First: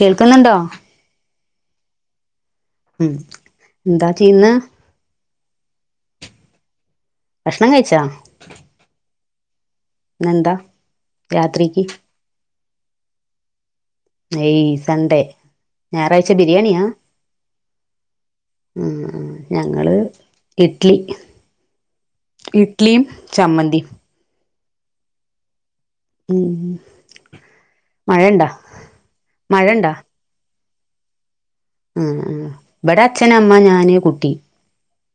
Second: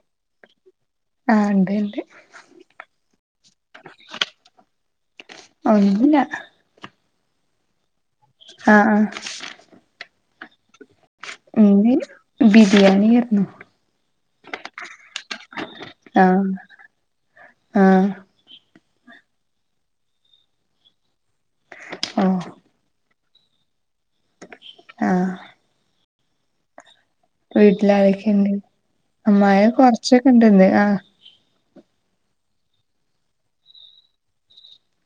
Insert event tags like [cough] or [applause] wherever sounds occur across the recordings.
കേൾക്ക്ന്നുണ്ടോ ആഹ് ഉണ്ട് ഉണ്ട് ഉം എന്താ ചെയ്യുന്നേ ഒന്നുല്ല ഭക്ഷണം കഴിച്ചോ ആഹ് ആഹ് എന്താ ഇന്ന് ബിരിയാണിയേര്ന്നു ഏയ് സൺഡേ ഞായറാഴ്ച ആഹ് ബിരിയെണിയാ ആഹ് ആഹ ഞങ്ങള് ഇഡ്ലി ഓ ഇഡ്ലിയും ചാമ്മന്തിം ആഹ ഉം മഴണ്ടാ വീട്ടിലരൊക്കെണ്ട് ആ മഴ മഴണ്ടാ കൊറച്ചൊക്കെണ്ടന്ന് ആ ആഹ് ആഹ് ഇവടെ അച്ഛനമ്മ ഞാന് കുട്ടി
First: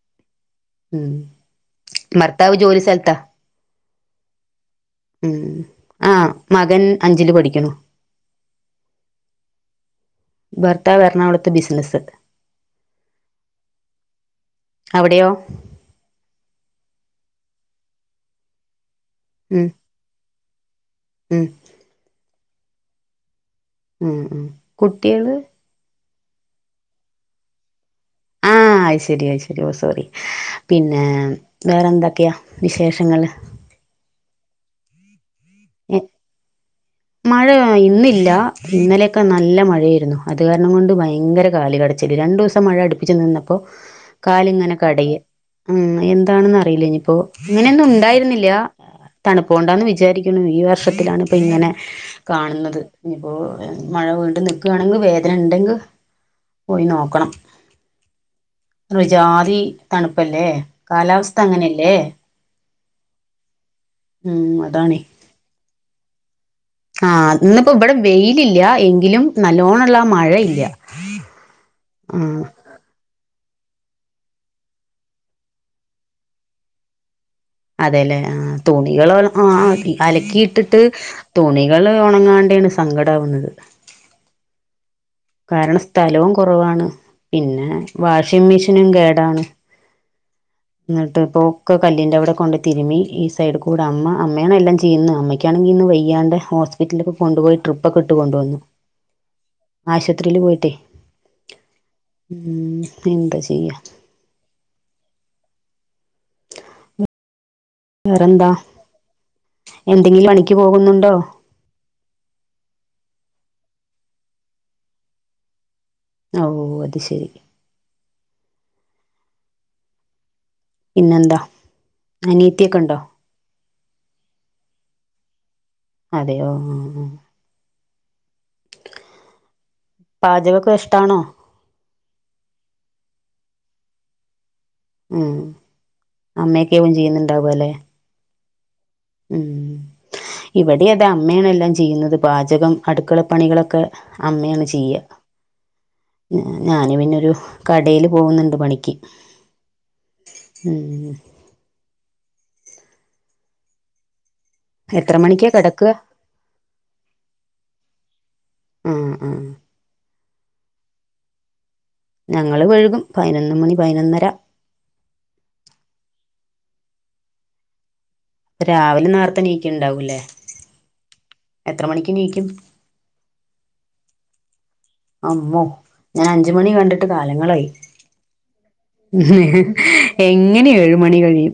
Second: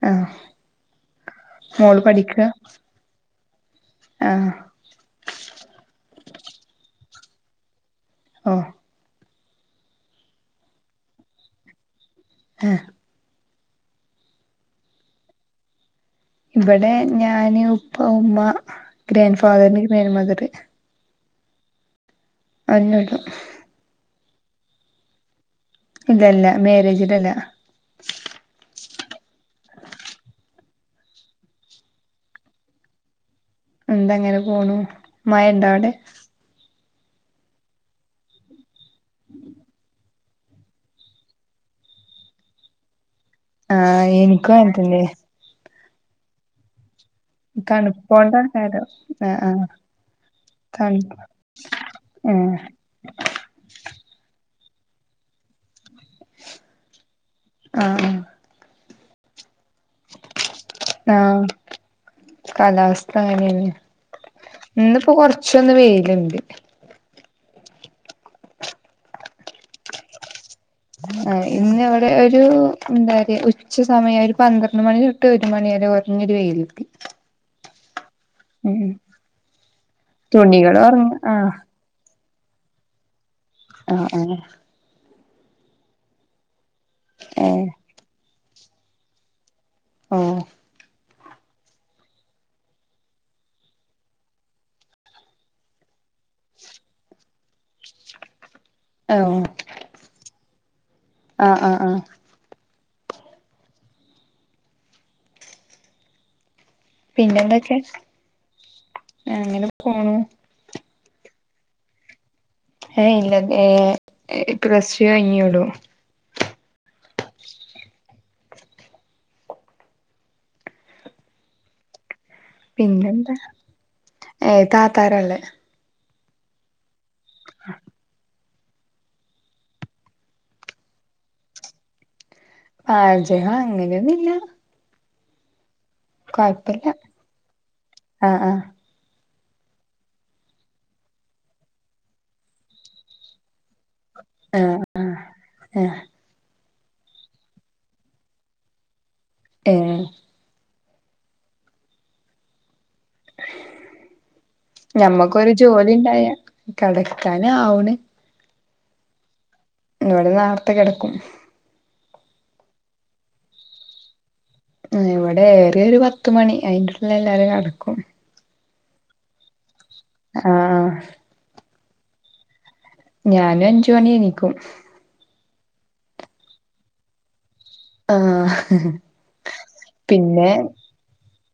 ആഹ് ഉം മോള് ഭർത്താവ് ജോലി സൽത്താ ആഹ ഉം ആ മകൻ അഞ്ചില് പഠിക്കുന്നു ആഹ് ഭർത്താവ് എറണാകൊളത്ത് ബിസിനസ്സ് ആഹ് അവടെയോ ഇവടെ ഞാന് ഉപ്പ ഉമ്മ ഗ്രാൻഡ് ഉം ഫാദർ ഗ്രാൻ് മദറ് ഉം [unintelligible] ഉം ഉം കുട്ടിയെള് ഇല്ലെല്ല മാരേജിട് അല്ല. ആഹ് അയ്ശരി അയ്ശരി ഓ സോറി പിന്നേ വേറെ എന്തക്കെയാ വിശേഷങ്ങള്. എന്തങ്ങനെ പോണു മയണ്ട അവടെ മഴ ഇന്നില്ല ഇന്നലെയൊക്കെ നല്ല മഴയേര്ന്നു അത് കാരണംകൊണ്ട് ഭയങ്കര കാല് കട് ച്ചല് രണ്ടുസം മഴ അടുപ്പിച്ച് നിന്നപ്പോ ആഹ് എനിക്കും അങ്ങനെ കാലിങ്ങനെ തന്നെ കടയ്യ. ഉം എന്താണെന്ന് അറിയില്ല ഇനിയിപ്പോ. ഇങ്ങനെയൊന്നും ഉണ്ടായിരുന്നില്ലാ തണുപ്പോണ്ടാക്കാരം ആഹ് ആഹ് തണുപോണ്ടാന്ന് വിചാരി [unintelligible] ഈ തണു വർഷത്തിലാണ് ഇപ്പ ഇങ്ങനെ ഏഹ് കാണുന്നത്. ഞ്ഞിപ്പോ മഴ വീണ്ടും നിക്കാണങ്കി വേദനണ്ടെങ്ക് പോയി നോക്കണം ആഹ് ആഹ് ഒരു ഒജാതി തണ്പ്പല്ലേ ആഹ് കാലാവസ്ഥ അങ്ങനെന്നെ ഉം അതാണ് ഇന്ന്പ്പോ കൊർ ച്ചോന്ന് വെയില്ണ്ട്. ആഹ് ന്ന്പ്പോ ഇബടെ വെയില് ഇല്ല്യ എങ്കിലും നല്ലോണംള്ള ആ മഴ ഇല്ല്യ ആഹ് ഇന്ന് ഇവിടെ ഒരു എന്താറിയാ ഉച്ച സമയഒരു പന്ത്രണ്ട് മണി തൊട്ട് ഒരു മണി വരെ കൊർഞ്ഞൊരു വെയിലിണ്ട് അതേലേ ആഹ് തുണികള് ഒൽ ആ തുണികൾ അലക്കിയിട്ടിട്ട് ഉറങ്ങ ആ തുണി കള് ഒണങ്ങാണ്ടേണ് സങ്കടാവുന്നത്. ആഹ് ആഹ് കാരണം സ്ഥലവും കൊറവാണ് ഏഹ് വാഷിംഗ് മിഷിനും കേടാണ്. ആഹ് ന്നിട്ട് ഇപ്പോക്കെ കല്ലീൻ്റെ അവടെ കൊണ്ട് തിരുമി ഈ സൈഡ് കൂടെ അമ്മ അമ്മേണ് എല്ലം ചെയ്യുന്ന് അമ്മയ്ക്കാണെങ്കി ഇന്ന് വെയ്യാണ്ടേ ഹോസ്പിറ്റില്ക്കെ കൊണ്ട്പോയി ട്രിപ്പൊക്കെട്ട്കൊണ്ടുവന്നു. [unintelligible] ആശുപത്രില് പോയിട്ടേ ആ ആ ആ ഉം എന്താ ചെയ്യാ. പിന്നെ എന്തക്കെ. വേറെന്താ പോണു എന്തെങ്കിൽ പണിക്ക് പോവുന്നുണ്ടോ. ഏയ് ഇല്ല ഏഹ് പ്ലസ് ടൂ കഴിഞ്ഞേ ഉള്ളു അവൂ അത് ശരി പിന്നെന്താ അനി പിന്നെന്താ ഏഹ് താത്താരാള്ളെ അതേയോ ആഹ് ആഹ് പാചകൊക്കെ ഇഷ്ടാണോ പാചകം അങ്ങനെയൊന്നില്ല ഉം അമ്മയക്കാവും ചെയ്യുന്നുണ്ടാവല്ലെ ആഹ് ആഹ് ഉം ഇവിടെ അതാ അമ്മയാണ്ല്ലാം ചെയ്യുന്നത് പാചകം അടുക്കളപ്പണികളൊക്കെ ആ അമ്മയാണ് ചെയ്യാ ആ ഉം ഞാന് പിന്നെരു കടേല് പോവുന്നുണ്ട് പണിക്ക് ഏഹ് ഉം എത്ര മണിക്കാ ഞമ്മക്കൊരു കിടക്കുക ജോലി ഉണ്ടായ കടക്കാന് ആവണ് ഉം ഉം ഇവടെ നാർത്തെ കെടക്കും ഞങ്ങള് വെഴ്കും പയ്നൊന്ന് മണി പയ്നൊന്നെര ഉം ഇവെടെ ഏറ്യാ ഒരു പത്ത് മണി അയ്ന്റുള്ള്ല് എല്ലാരും കട്ക്കും രാവിലെ നേർത്തെണീക്ക്ൺണ്ടാവുല്ലേ ആഹ് എത്ര മണിക്കെണീക്കും ഞാനു അഞ്ച് മണി എണീക്കും അമ്മോ ഞാൻ അഞ്ച് മണി കണ്ടിട്ട് കാലെങ്ങളായ് ആഹ് പിന്നെ എങ്ങെനിം ഏഴുമണി കഴിയും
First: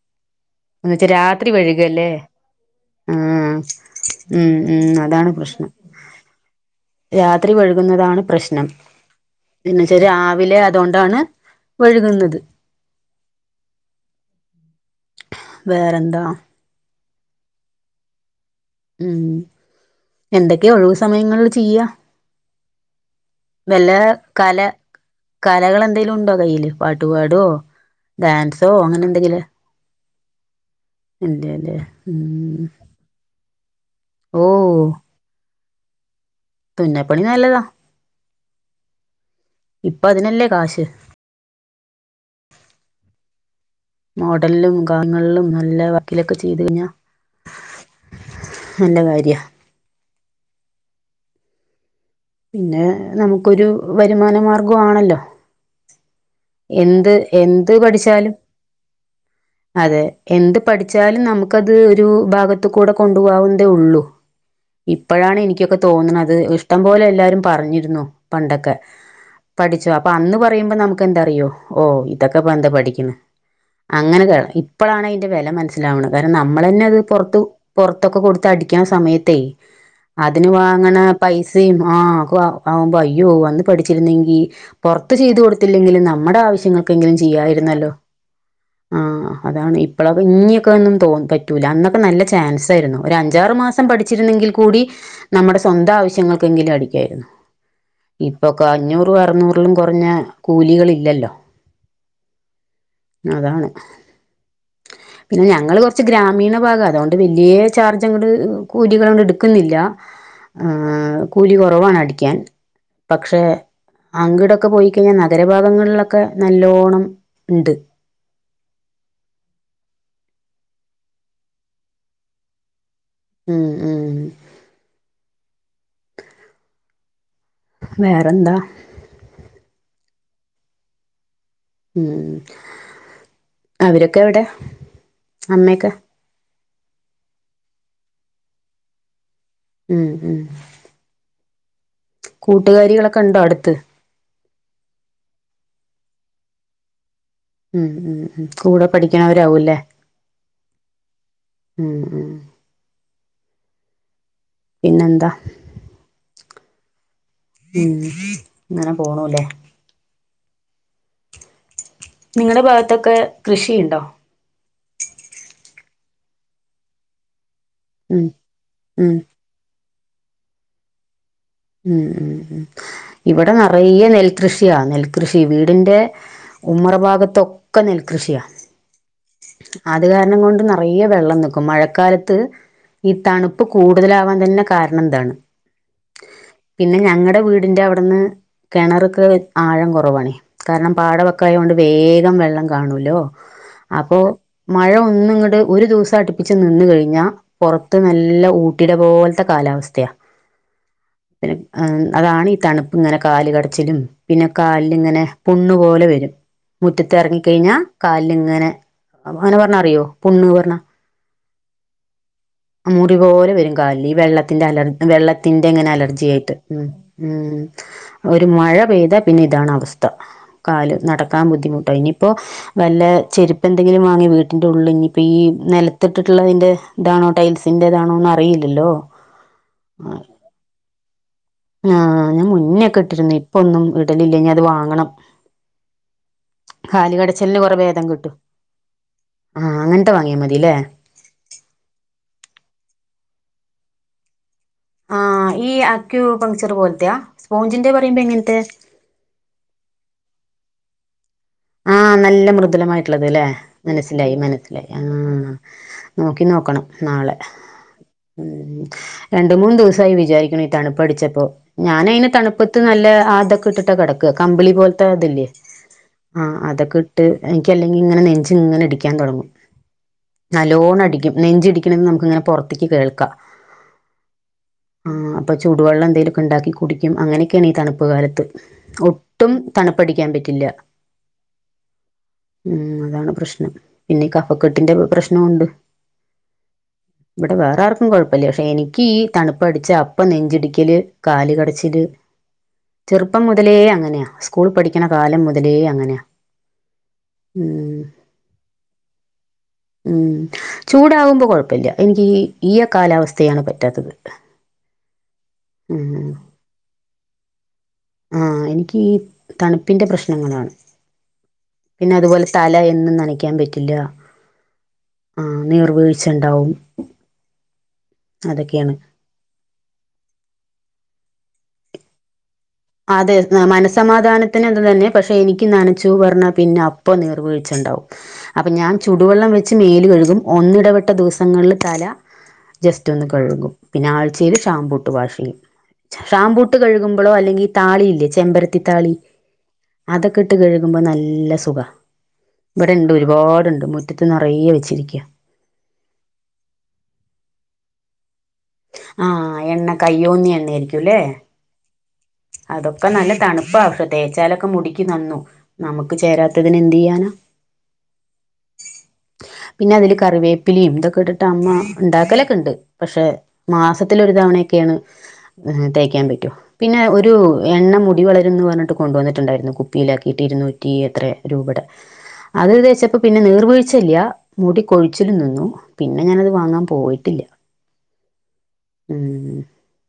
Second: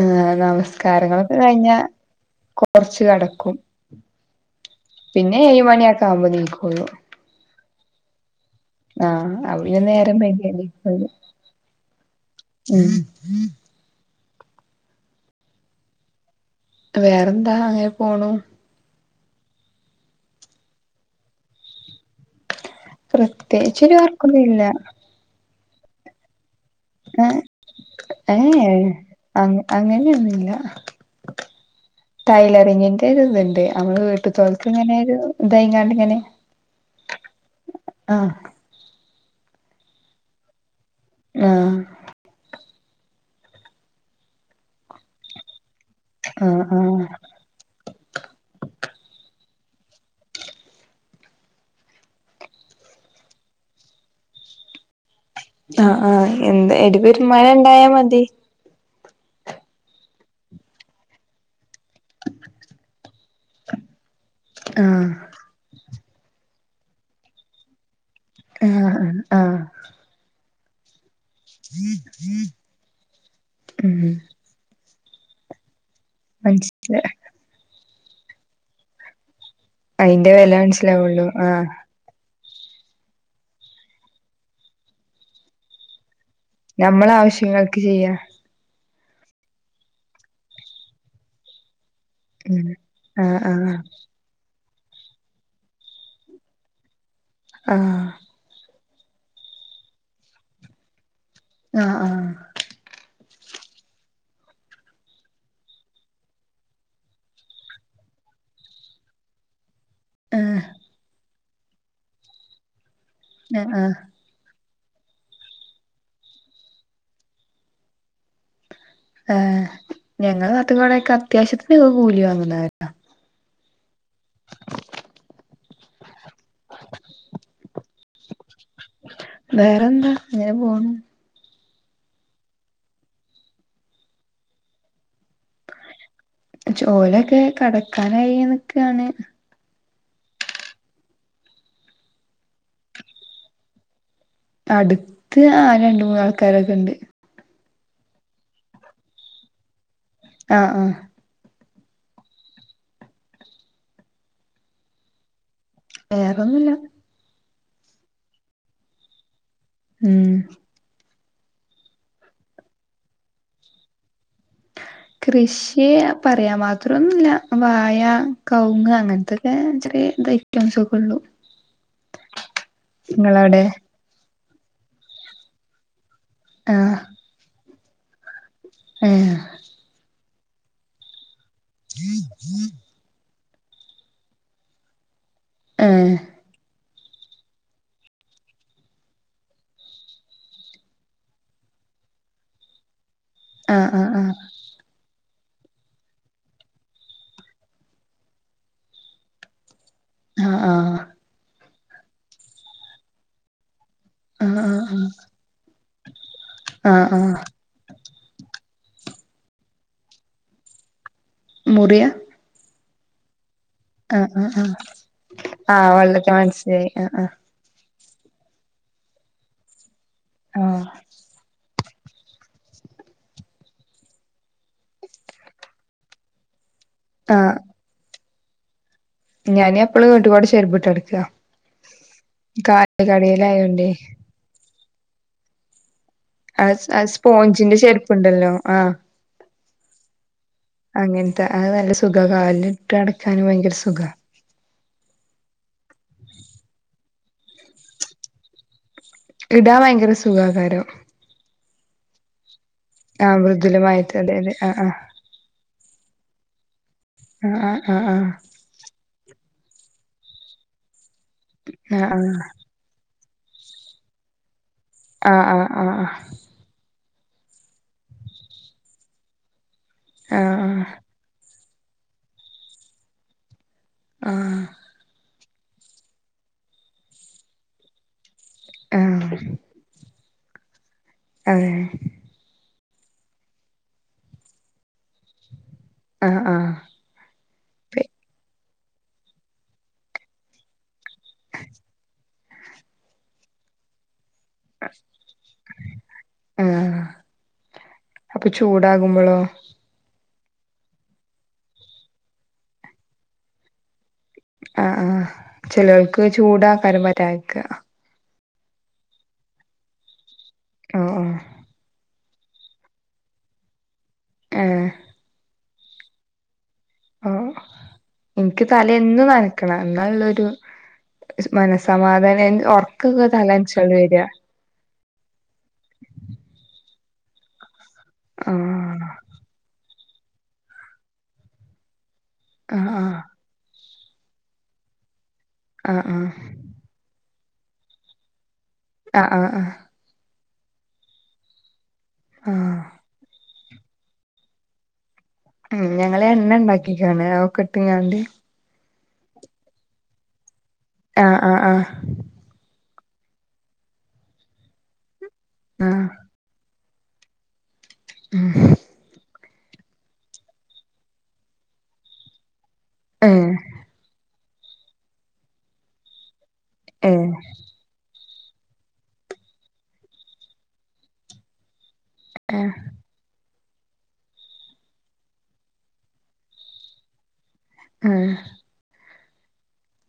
ആഹ് എന്ന് വെച്ചാ നമസ്കാരങ്ങളൊക്കെ രാത്രി കയ്ഞ്ഞാ വഴുകല്ലേ കൊർച്ച് കെടക്കും ആഹ് ഉം ഉം ന്ന പിന്നെ ഏഴ്മണ്യക്ക ആവ്മ്പം നീക്കാെള്ളു രാത്രി വഴ്ക്ന്നതാണ് പ്രശ്നം ആഹ് അത് പിന്നെ പിന്നെച്ചാ നേരം വൈകിയ രാവിലെ എണീക്കൊള്ളൂ അതോണ്ടാണ് വഴ്ക്ന്നത് ഉം വേറെന്താ വേറെന്താ അങ്ങനെ പോണു ഉം എന്തൊക്കെ ഒഴിവ് സമയങ്ങൾൽ ചെയ്യാ പ്രത്യേക്ച്ചാെര് വർക്കൊന്നും ഇല്ലാ കലകളെന്തേലുണ്ടോ കയ്യില് പാട്ടുപാടോ ഏഹ് ഏഹ് അങ്ങ് അങ്ങന്യൊന്നുല്ലാ എന്റെ അല്ലേ ഊം [unintelligible] ലാെന്ന്ണ്ട് അമ്മളെ വീട്ട്ത്തോൽക്ക് ങ്ങെനെ ഒരു തായ്ങ്ങാണ്ട്ങ്ങെനെ തുന്നൽപ്പണി നല്ലതാ ആഹ് ഇപ്പതിനല്ലേ കാശ് ആഹ് മോഡൽലും ഗാങ്ങൾലും നല്ല വ ർക്ക്ലൊക്കെ ചെയ്ത് ആഹ് കയ്ഞ്ഞാ ആഹ് നല്ല കാര്യാ പിന്നെ നമുക്കൊരു വരുമാന മാർഗു ആണല്ലോ ആഹ് ആഹ് എന്താ ഒര് എന്ത് എന്ത് വെര്മാനണ്ടായാ മതി പഠിച്ചാലും അതെ എന്ത് പഠിച്ചാലും നമ്ക്കത് ഒരു ഭാഗത്ത് കൂടെ കൊണ്ടു പോകാവുന്നതേ ഒള്ളു ആഹ് ഇപ്പഴാണ് എനിക്കൊക്കെ തോന്ന്ണത് ഇഷ്ടം പോലെ എല്ലാരും പറഞ്ഞിര്ന്നു പണ്ടൊക്കെ ആഹ് ആഹ് പഠിച്ചാേ അപ്പൊ അന്ന് പറയുമ്പം നമ്ക്കെന്താറിയോ ഓഹ് ഇതൊക്കെ പ്പെന്താ പടിക്ക്ണ് ഉം അങ്ങെനെ കേറാ ഇപ്പളാണ് അയ്ന്റെ വെല മൻസ് ലാവ്ണെ കാര്ണം നമ്മളെന്നെ അത് മനസ്സില പൊറത്ത് പൊറത്തൊക്കെ കൊടുത്ത് അടിക്കാൻ സമയത്തേ അയിന്റെ അതിന് വില വാങ്ങ്ണ മനസ്സിലാവുള്ളു ആഹ് പൈസേം ആഹ് ക്വാ ആവുമ്പം അയ്യോ അന്ന് പഠിച്ചിര്ന്നെങ്കി പൊർത്ത് ചെയ്ത് കൊട്ത്തില്ലെങ്കിലും നമ്മടെ ആവശ് നമ്മളെ ശ്യങ്ങൾക്കെങ്കിലും ആവശ്യങ്ങൾക്ക് ചെയ്യായിര്ന്നല്ലോ ചെയ്യാ ആഹ് അതാണ് ഇപ്പഴൊക്കെ ഇഞ്ഞിക്കൊന്നും തോ തയ്ക്കൂല അന്നൊക്കെ നല്ല ഉം ചാൻസായ്ര്ന്നു ആഹ് ഒരഞ്ചാറ് ആഹ് മാസം പഠിച്ചിര്ന്നെങ്കിൽ കൂടി നമ്മ്ടെ സ്വന്തം ആവശ്യങ്ങൾക്കെങ്കിലും അടിക്ക്യായ്ര്ന്നു ആഹ് ഇപ്പൊക്ക അഞ്ഞൂറും അറ്ന്നൂറിലും കാെറെഞ്ഞ കൂലികളില്ലല്ലോ ആഹ് ആഹ് അതാണ് പിന്നെ ഞങ്ങള് കൊറച്ച് ഗ്രാമീണ ഭാഗ അതുകൊണ്ട് വല്യാ ചാർജ്ങ്ങട്ട് കൂലികളങ്ങട് എടുക്കുന്നില്ല ആഹ് കൂലി കൊ റവാണ് അടിക്കാൻ പക്ഷെ ആഹ് ആഹ് അങ്ടൊക്കെ പോയിക്കഴിഞ്ഞാൽ നഗരഭാഗങ്ങളിലൊക്കെ നല്ലോണം ഉണ്ട് ഞങ്ങള് നാട്ട്കൊക്കെ അത്യാവശ്യത്തിനോക്കെ കൂലി വാങ്ങുന്നവരാ ഉം ഉം വേറെന്താ വേറെന്താ ഇങ്ങനെ പോണു ഉം അവരൊക്കെ എവിടെ അമ്മയൊക്കെ ചോലൊക്കെ കടക്കാനായി നിക്കാണ് ഉം ഉം കൂട്ടുകാരികളൊക്കെ ഉണ്ടോ അടുത്ത് അടുത്ത് ആഹ് രണ്ട് മൂന്ന് ആൾക്കാരൊക്കെ ഉണ്ട് ഉം ഉം ഉം കൂടെ പഠിക്കണവരാവൂല്ലേ ആഹ് ആഹ് ഉം ഉം പിന്നെന്താ വേറൊന്നുല്ല ഉം അങ്ങനെ പോണുല്ലേ ഉം നിങ്ങളുടെ ഭാഗത്തൊക്കെ കൃഷിയുണ്ടോ കൃഷി പറയാൻ മാത്രംന്നുല്ല വാഴ ഉം കൗങ്ങ് ഉം അങ്ങനത്തെ പിന്നെ ചെറിയ ഐറ്റംസ്ഒക്കെ ഉള്ളു ഉം ഉം ഉം ഇവിടെ നിങ്ങളവിടെ നെറയ നെൽകൃഷിയാ നെൽകൃഷി വീടിൻറെ ഉമ്മറ ആഹ് ഭാഗത്തൊക്കെ നെൽകൃഷിയാ ഏയാ അത് കാരണം കൊണ്ട് നിറയേ വെള്ളംനിക്കും മഴക്കാലത്ത് ഈ തണുപ്പ് കൂടുതലാവാൻ തന്നെ കാരണം ഇ താണ് ആഹ് പിന്നെ ഞങ്ങടെ വീടിന്റെ അവിടുന്ന് കിണറക്ക് ആഴം കുറവാണ് കാരണം പാടവക്കായതൊണ്ട് വേഗം വെള്ളം കാണൂലോ ആഹ് അപ്പോ ആഹ് മഴ ഒന്നും ഇങ്ങട്ട് ഒരു ദിവസം അടുപ്പിച്ച് നിന്ന് കഴിഞ്ഞാ പൊറത്ത് നല്ല ഊട്ടി ടെ പോലത്തെ കാലാവസ്ഥയാ ആഹ് ആഹ് അതാണ് ഈ തണുപ്പ ഇങ്ങനെ കാല് കടച്ചിലും പിന്നെ ആഹ് ആഹ് ആഹ് ആഹ് കാലിൽങ്ങനെ പുണ്ണ് പോലെ വരും മുറ്റത്ത് ആഹ് ആഹ് ഇറങ്ങിക്കഴിഞ്ഞാ കാലിൽങ്ങനെ അങ്ങനെ പറഞ്ഞ അറിയോ പുണ്ണ് പറഞ്ഞ മുറിയ ആ മുറിവ് പോലെ വരും കാലില് ആഹ് ആഹ് വെള്ളത്തിന്റെ ആഹ് അലർ വെള്ളത്തിന്റെ എങ്ങനെ ആഹ് അലർജി വെള്ളത്തി ആയിട്ട് ഉ മനസ്സിലായി ആഹ് ഉ ആഹ് ഒരു മഴ പെയ്താ പിന്നെ ഇതാണ് അവസ്ഥ ആഹ് കാല് നടക്കാൻ ബുദ്ധിമുട്ട് ഇനിയിപ്പോ വല്ല ചെരുപ്പ് എന്തെങ്കിലും വാങ്ങിയ വീട്ടിന്റെ ഉള്ളിൽ ഇനി ഇപ്പ ഈ നിലത്തിട്ടിട്ടുള്ളതിന്റെ ഇതാണ് ടൈൽസിന്റെതാണോന്ന് അറിയില്ലല്ലോ ഞാനും എപ്പള് ആ വീട്ടിക്കോട് ചേരുപിട്ട് നടുക്കാ ആഹ് ഞാൻ മുന്നേക്കെ ഇട്ടിരുന്നു ഇപ്പൊന്നും ഇടലില്ല ഞ അത് വാങ്ങണം ആഹ് സ് കാല് കടച്ചിലിന് സ്പോഞ്ചിന്റെ കൊറെ ഭേദം കിട്ടും ചെരുപ്പുണ്ടല്ലോ ആഹ് ആഹ് അങ്ങൻത്തെ വാങ്ങിയാ മതില്ലേ. ആഹ് അത് നല്ല സുഖ കാലിലിട്ട് നട്ക്കാനും ഭയങ്കര സുഖ. ആഹ് ഈ ആക്യൂ പങ്ക്ചർ പോലത്തെയാ സ്പോഞ്ചിന്റെ പറയുമ്പോ എങ്ങിന് ത്തെ. ഇടാം ഭയങ്കര സുഖാകാരം. ആഹ് നല്ല മൃദുലമായിട്ട്ള്ളത് ആ അല്ലെ മൃദുലമായിട്ട് അതെ മനസ്സിലായി അതെ ആ മനസ്സിലായി ആഹ്. നോക്കി നോക്കണം നാളെ ആ ആ ആ ഉം. രണ്ട് മൂന്ന് ദിവസായി വിചാരിക്ക്ണ് തണുപ്പ് അട്ച്ചപ്പോ ആ ആ ഞാനയിന് തണുപ്പ്. ത്ത് നല്ല ആഹ് തൊക്കെ ഇട്ടിട്ടാ കടക്കാ കമ്പിളി പോല്ത്തെ തില്ലേ. ആഹ് ആഹ്. ആഹ് അതക്കെ ഇട്ട് എന്ക്കല്ലെങ്കിൽ ഇങ്ങനെ നെഞ്ച് ഇങ്ങനെ അടിക്കാൻ തെട്ങ്ങും. ആ ആ നല്ലോണം അടിക്കും നെഞ്ചിടിക്കണന്ന് നമുക്ക് ഇങ്ങനെ പെറ്ത്ത്ക്ക് കേൾക്കാം. ആഹ്. ആഹ് അപ്പോ ചൂട് വള്ളം എന്തേലെക്കെ ഉണ്ടാക്കി കുടിക്കും അങ്ങനെയൊക്കെയാണ് ഈ തണുപ്പ് കാലത്ത് ആ ആ ഒട്ടും. തണുപ്പടിക്കാൻ പറ്റില്ല. അതെ. ഉം അതാണ് പ്രശ്നം പിന്നെ കഫക്കെട്ടിന്റെ പ്രശ്നമുണ്ട്. ആഹ് ആഹ ഇവിടെ വേറെ ആർക്കും കെഴപ്പല്ലൃ പക്ഷേ എനിക്ക് ഈ തണുപ്പടിച്ച അപ്പം നെഞ്ചിടിക്കല്. കാല് കട. ച്ചില് ചെറ്പ്പം മുതലേ അങ്ങനെയാ സ്കൂൾ പഠിക്ക്ണ കാലം മുതലേ അങ്ങനെയാ. ഉം. ഉം. ഉം ചൂടകുമ്പോ കെഴപ്പല്ലൃ എനിക്ക് ഈ ഈയ കാലാവസ്ഥയാണ് പറ്റാത്തത്. ആഹ് ആഹ് ചെലേൽക്ക് ഉം ചൂടാക്കാരും പറ്റാത്ക്ക. ആഹ് എനിക്ക് ഈ തണുപ്പിന്റെ പ്രശ്നങ്ങളാണ്. ആഹ് ആഹ്. പിന്നെ അതുപോലെ തല എന്നും നനയ്ക്കാൻ പറ്റില്ല. ഏഹ്. ആഹ് നീർ വീഴ്ച്ചണ്ടാവും. ആഹ എന്ക്ക് തല എന്നും നന് ക്കണം ന്ന ഇള്ളരു മനസ്സമാധാനം എന്ത് ഒ അതെ മ മനസ്സമാധാനത്തി ത്തനെ അതു തന്നെ പക്ഷേ എനിക്ക് നനച്ചൂ പറ്ഞ്ഞാൽ പിന്നെ അപ്പോ നീർ വീഴ്ച്ചുണ്ടാവും. ആ അപ്പൊ ഞാൻ ചുടുവെള്ളം വെച്ച് മേല് കഴ്കും ഒന്നിടവെട്ട ദിവസങ്ങളിൽ തല ആ ജസ്റ്റ് ആ ഒന്ന് കഴ്കും പിന്നെ ആഴ്ചയിൽ ഷാംമ്പൂട്ട് വാഷ് ചെയ്യും ആഹ് ആഹ് ഷാംമ്പൂ. ട്ട് കഴുകുമ്പളോ അല്ലെങ്കിൽ താളിയില്ലേ ചെമ്പരത്തി താളി ആഹ് ആഹ് ആഹ് അതൊക്ക ഇട്ട് കഴുകുമ്പോ നല്ല സുഖ ആഹ് ഇവിടെ ഉണ്ട് ഒരുപാടുണ്ട്. മുറ്റത്ത് നറയെ വെച്ചിരിക്കൃ. ഉം ഞങ്ങള് എണ്ണ ഇണ്ടാക്കിക്കാണ് അവൊക്കെ ഇട്ട്ങ്ങാണ്ട്. ആഹ് എണ്ണ കയ്യോന്നി എണ്ണായിരിക്കും അല്ല ആഹ് ആഹ് ആഹ് അതൊക്കെ നല്ല തണുപ്പ തേച്ചാലൊക്കെ മുടിക്ക് നന്നും ആഹ് നമുക്ക് ചേരാത്തതിന് എന്ത് ചെയ്യാന ഉം. പിന്നെ അതില് കറിവേപ്പിലിയും ഇതൊക്കെ ഇട്ടിട്ട് അമ്മ ഉണ്ടാക്കലൊക്കെ ഉണ്ട്. പക്ഷേ ഏഹ് മാസത്തില് ഒരു തവണയൊക്കെയാണ് തേക്കാൻ പറ്റു പിന്നെ ഒരു. ഏഹ് എണ്ണ മുടി വളരുംന്ന് പറ്ഞ്ഞിട്ട് കൊണ്ട് വന്ന്ട്ട്ണ്ടായിരുന്നു കുപ്പിയിലാക്കിയിട്ട് ഇരുന്നൂറ്റി എത്ര രൂപടെ ഏഹ് അത് തേച്ചപ്പോ പിന്നെ നീർവീഴിച്ചില്ല മുടി കൊഴിച്ചിലും നിന്നു പിന്നെ ഞാനത് വാങ്ങാൻ പോയിട്ടില്ല ആഹ് ഉം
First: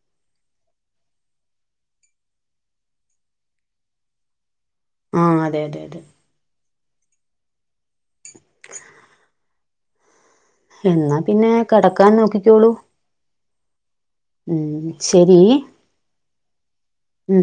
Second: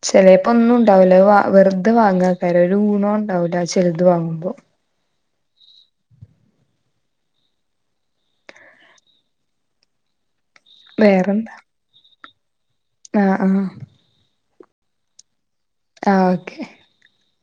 ചിലേപ്പൊ ഒന്നും ഉണ്ടാവില്ല വെറുതെ വാങ്ങാക്കാര് ഒരു ഗുണോ ഉണ്ടാവൂല്ല ചെലത് വാങ്ങുമ്പോ ആഹ് അതെ അതെ അതെ [inaudible] എന്നാ പിന്നെ വേറെന്താ കെടക്കാൻ നോക്കിക്കോളൂ ആഹ് ആഹ് ഉം ശരി ആ ഓക്കെ ഉം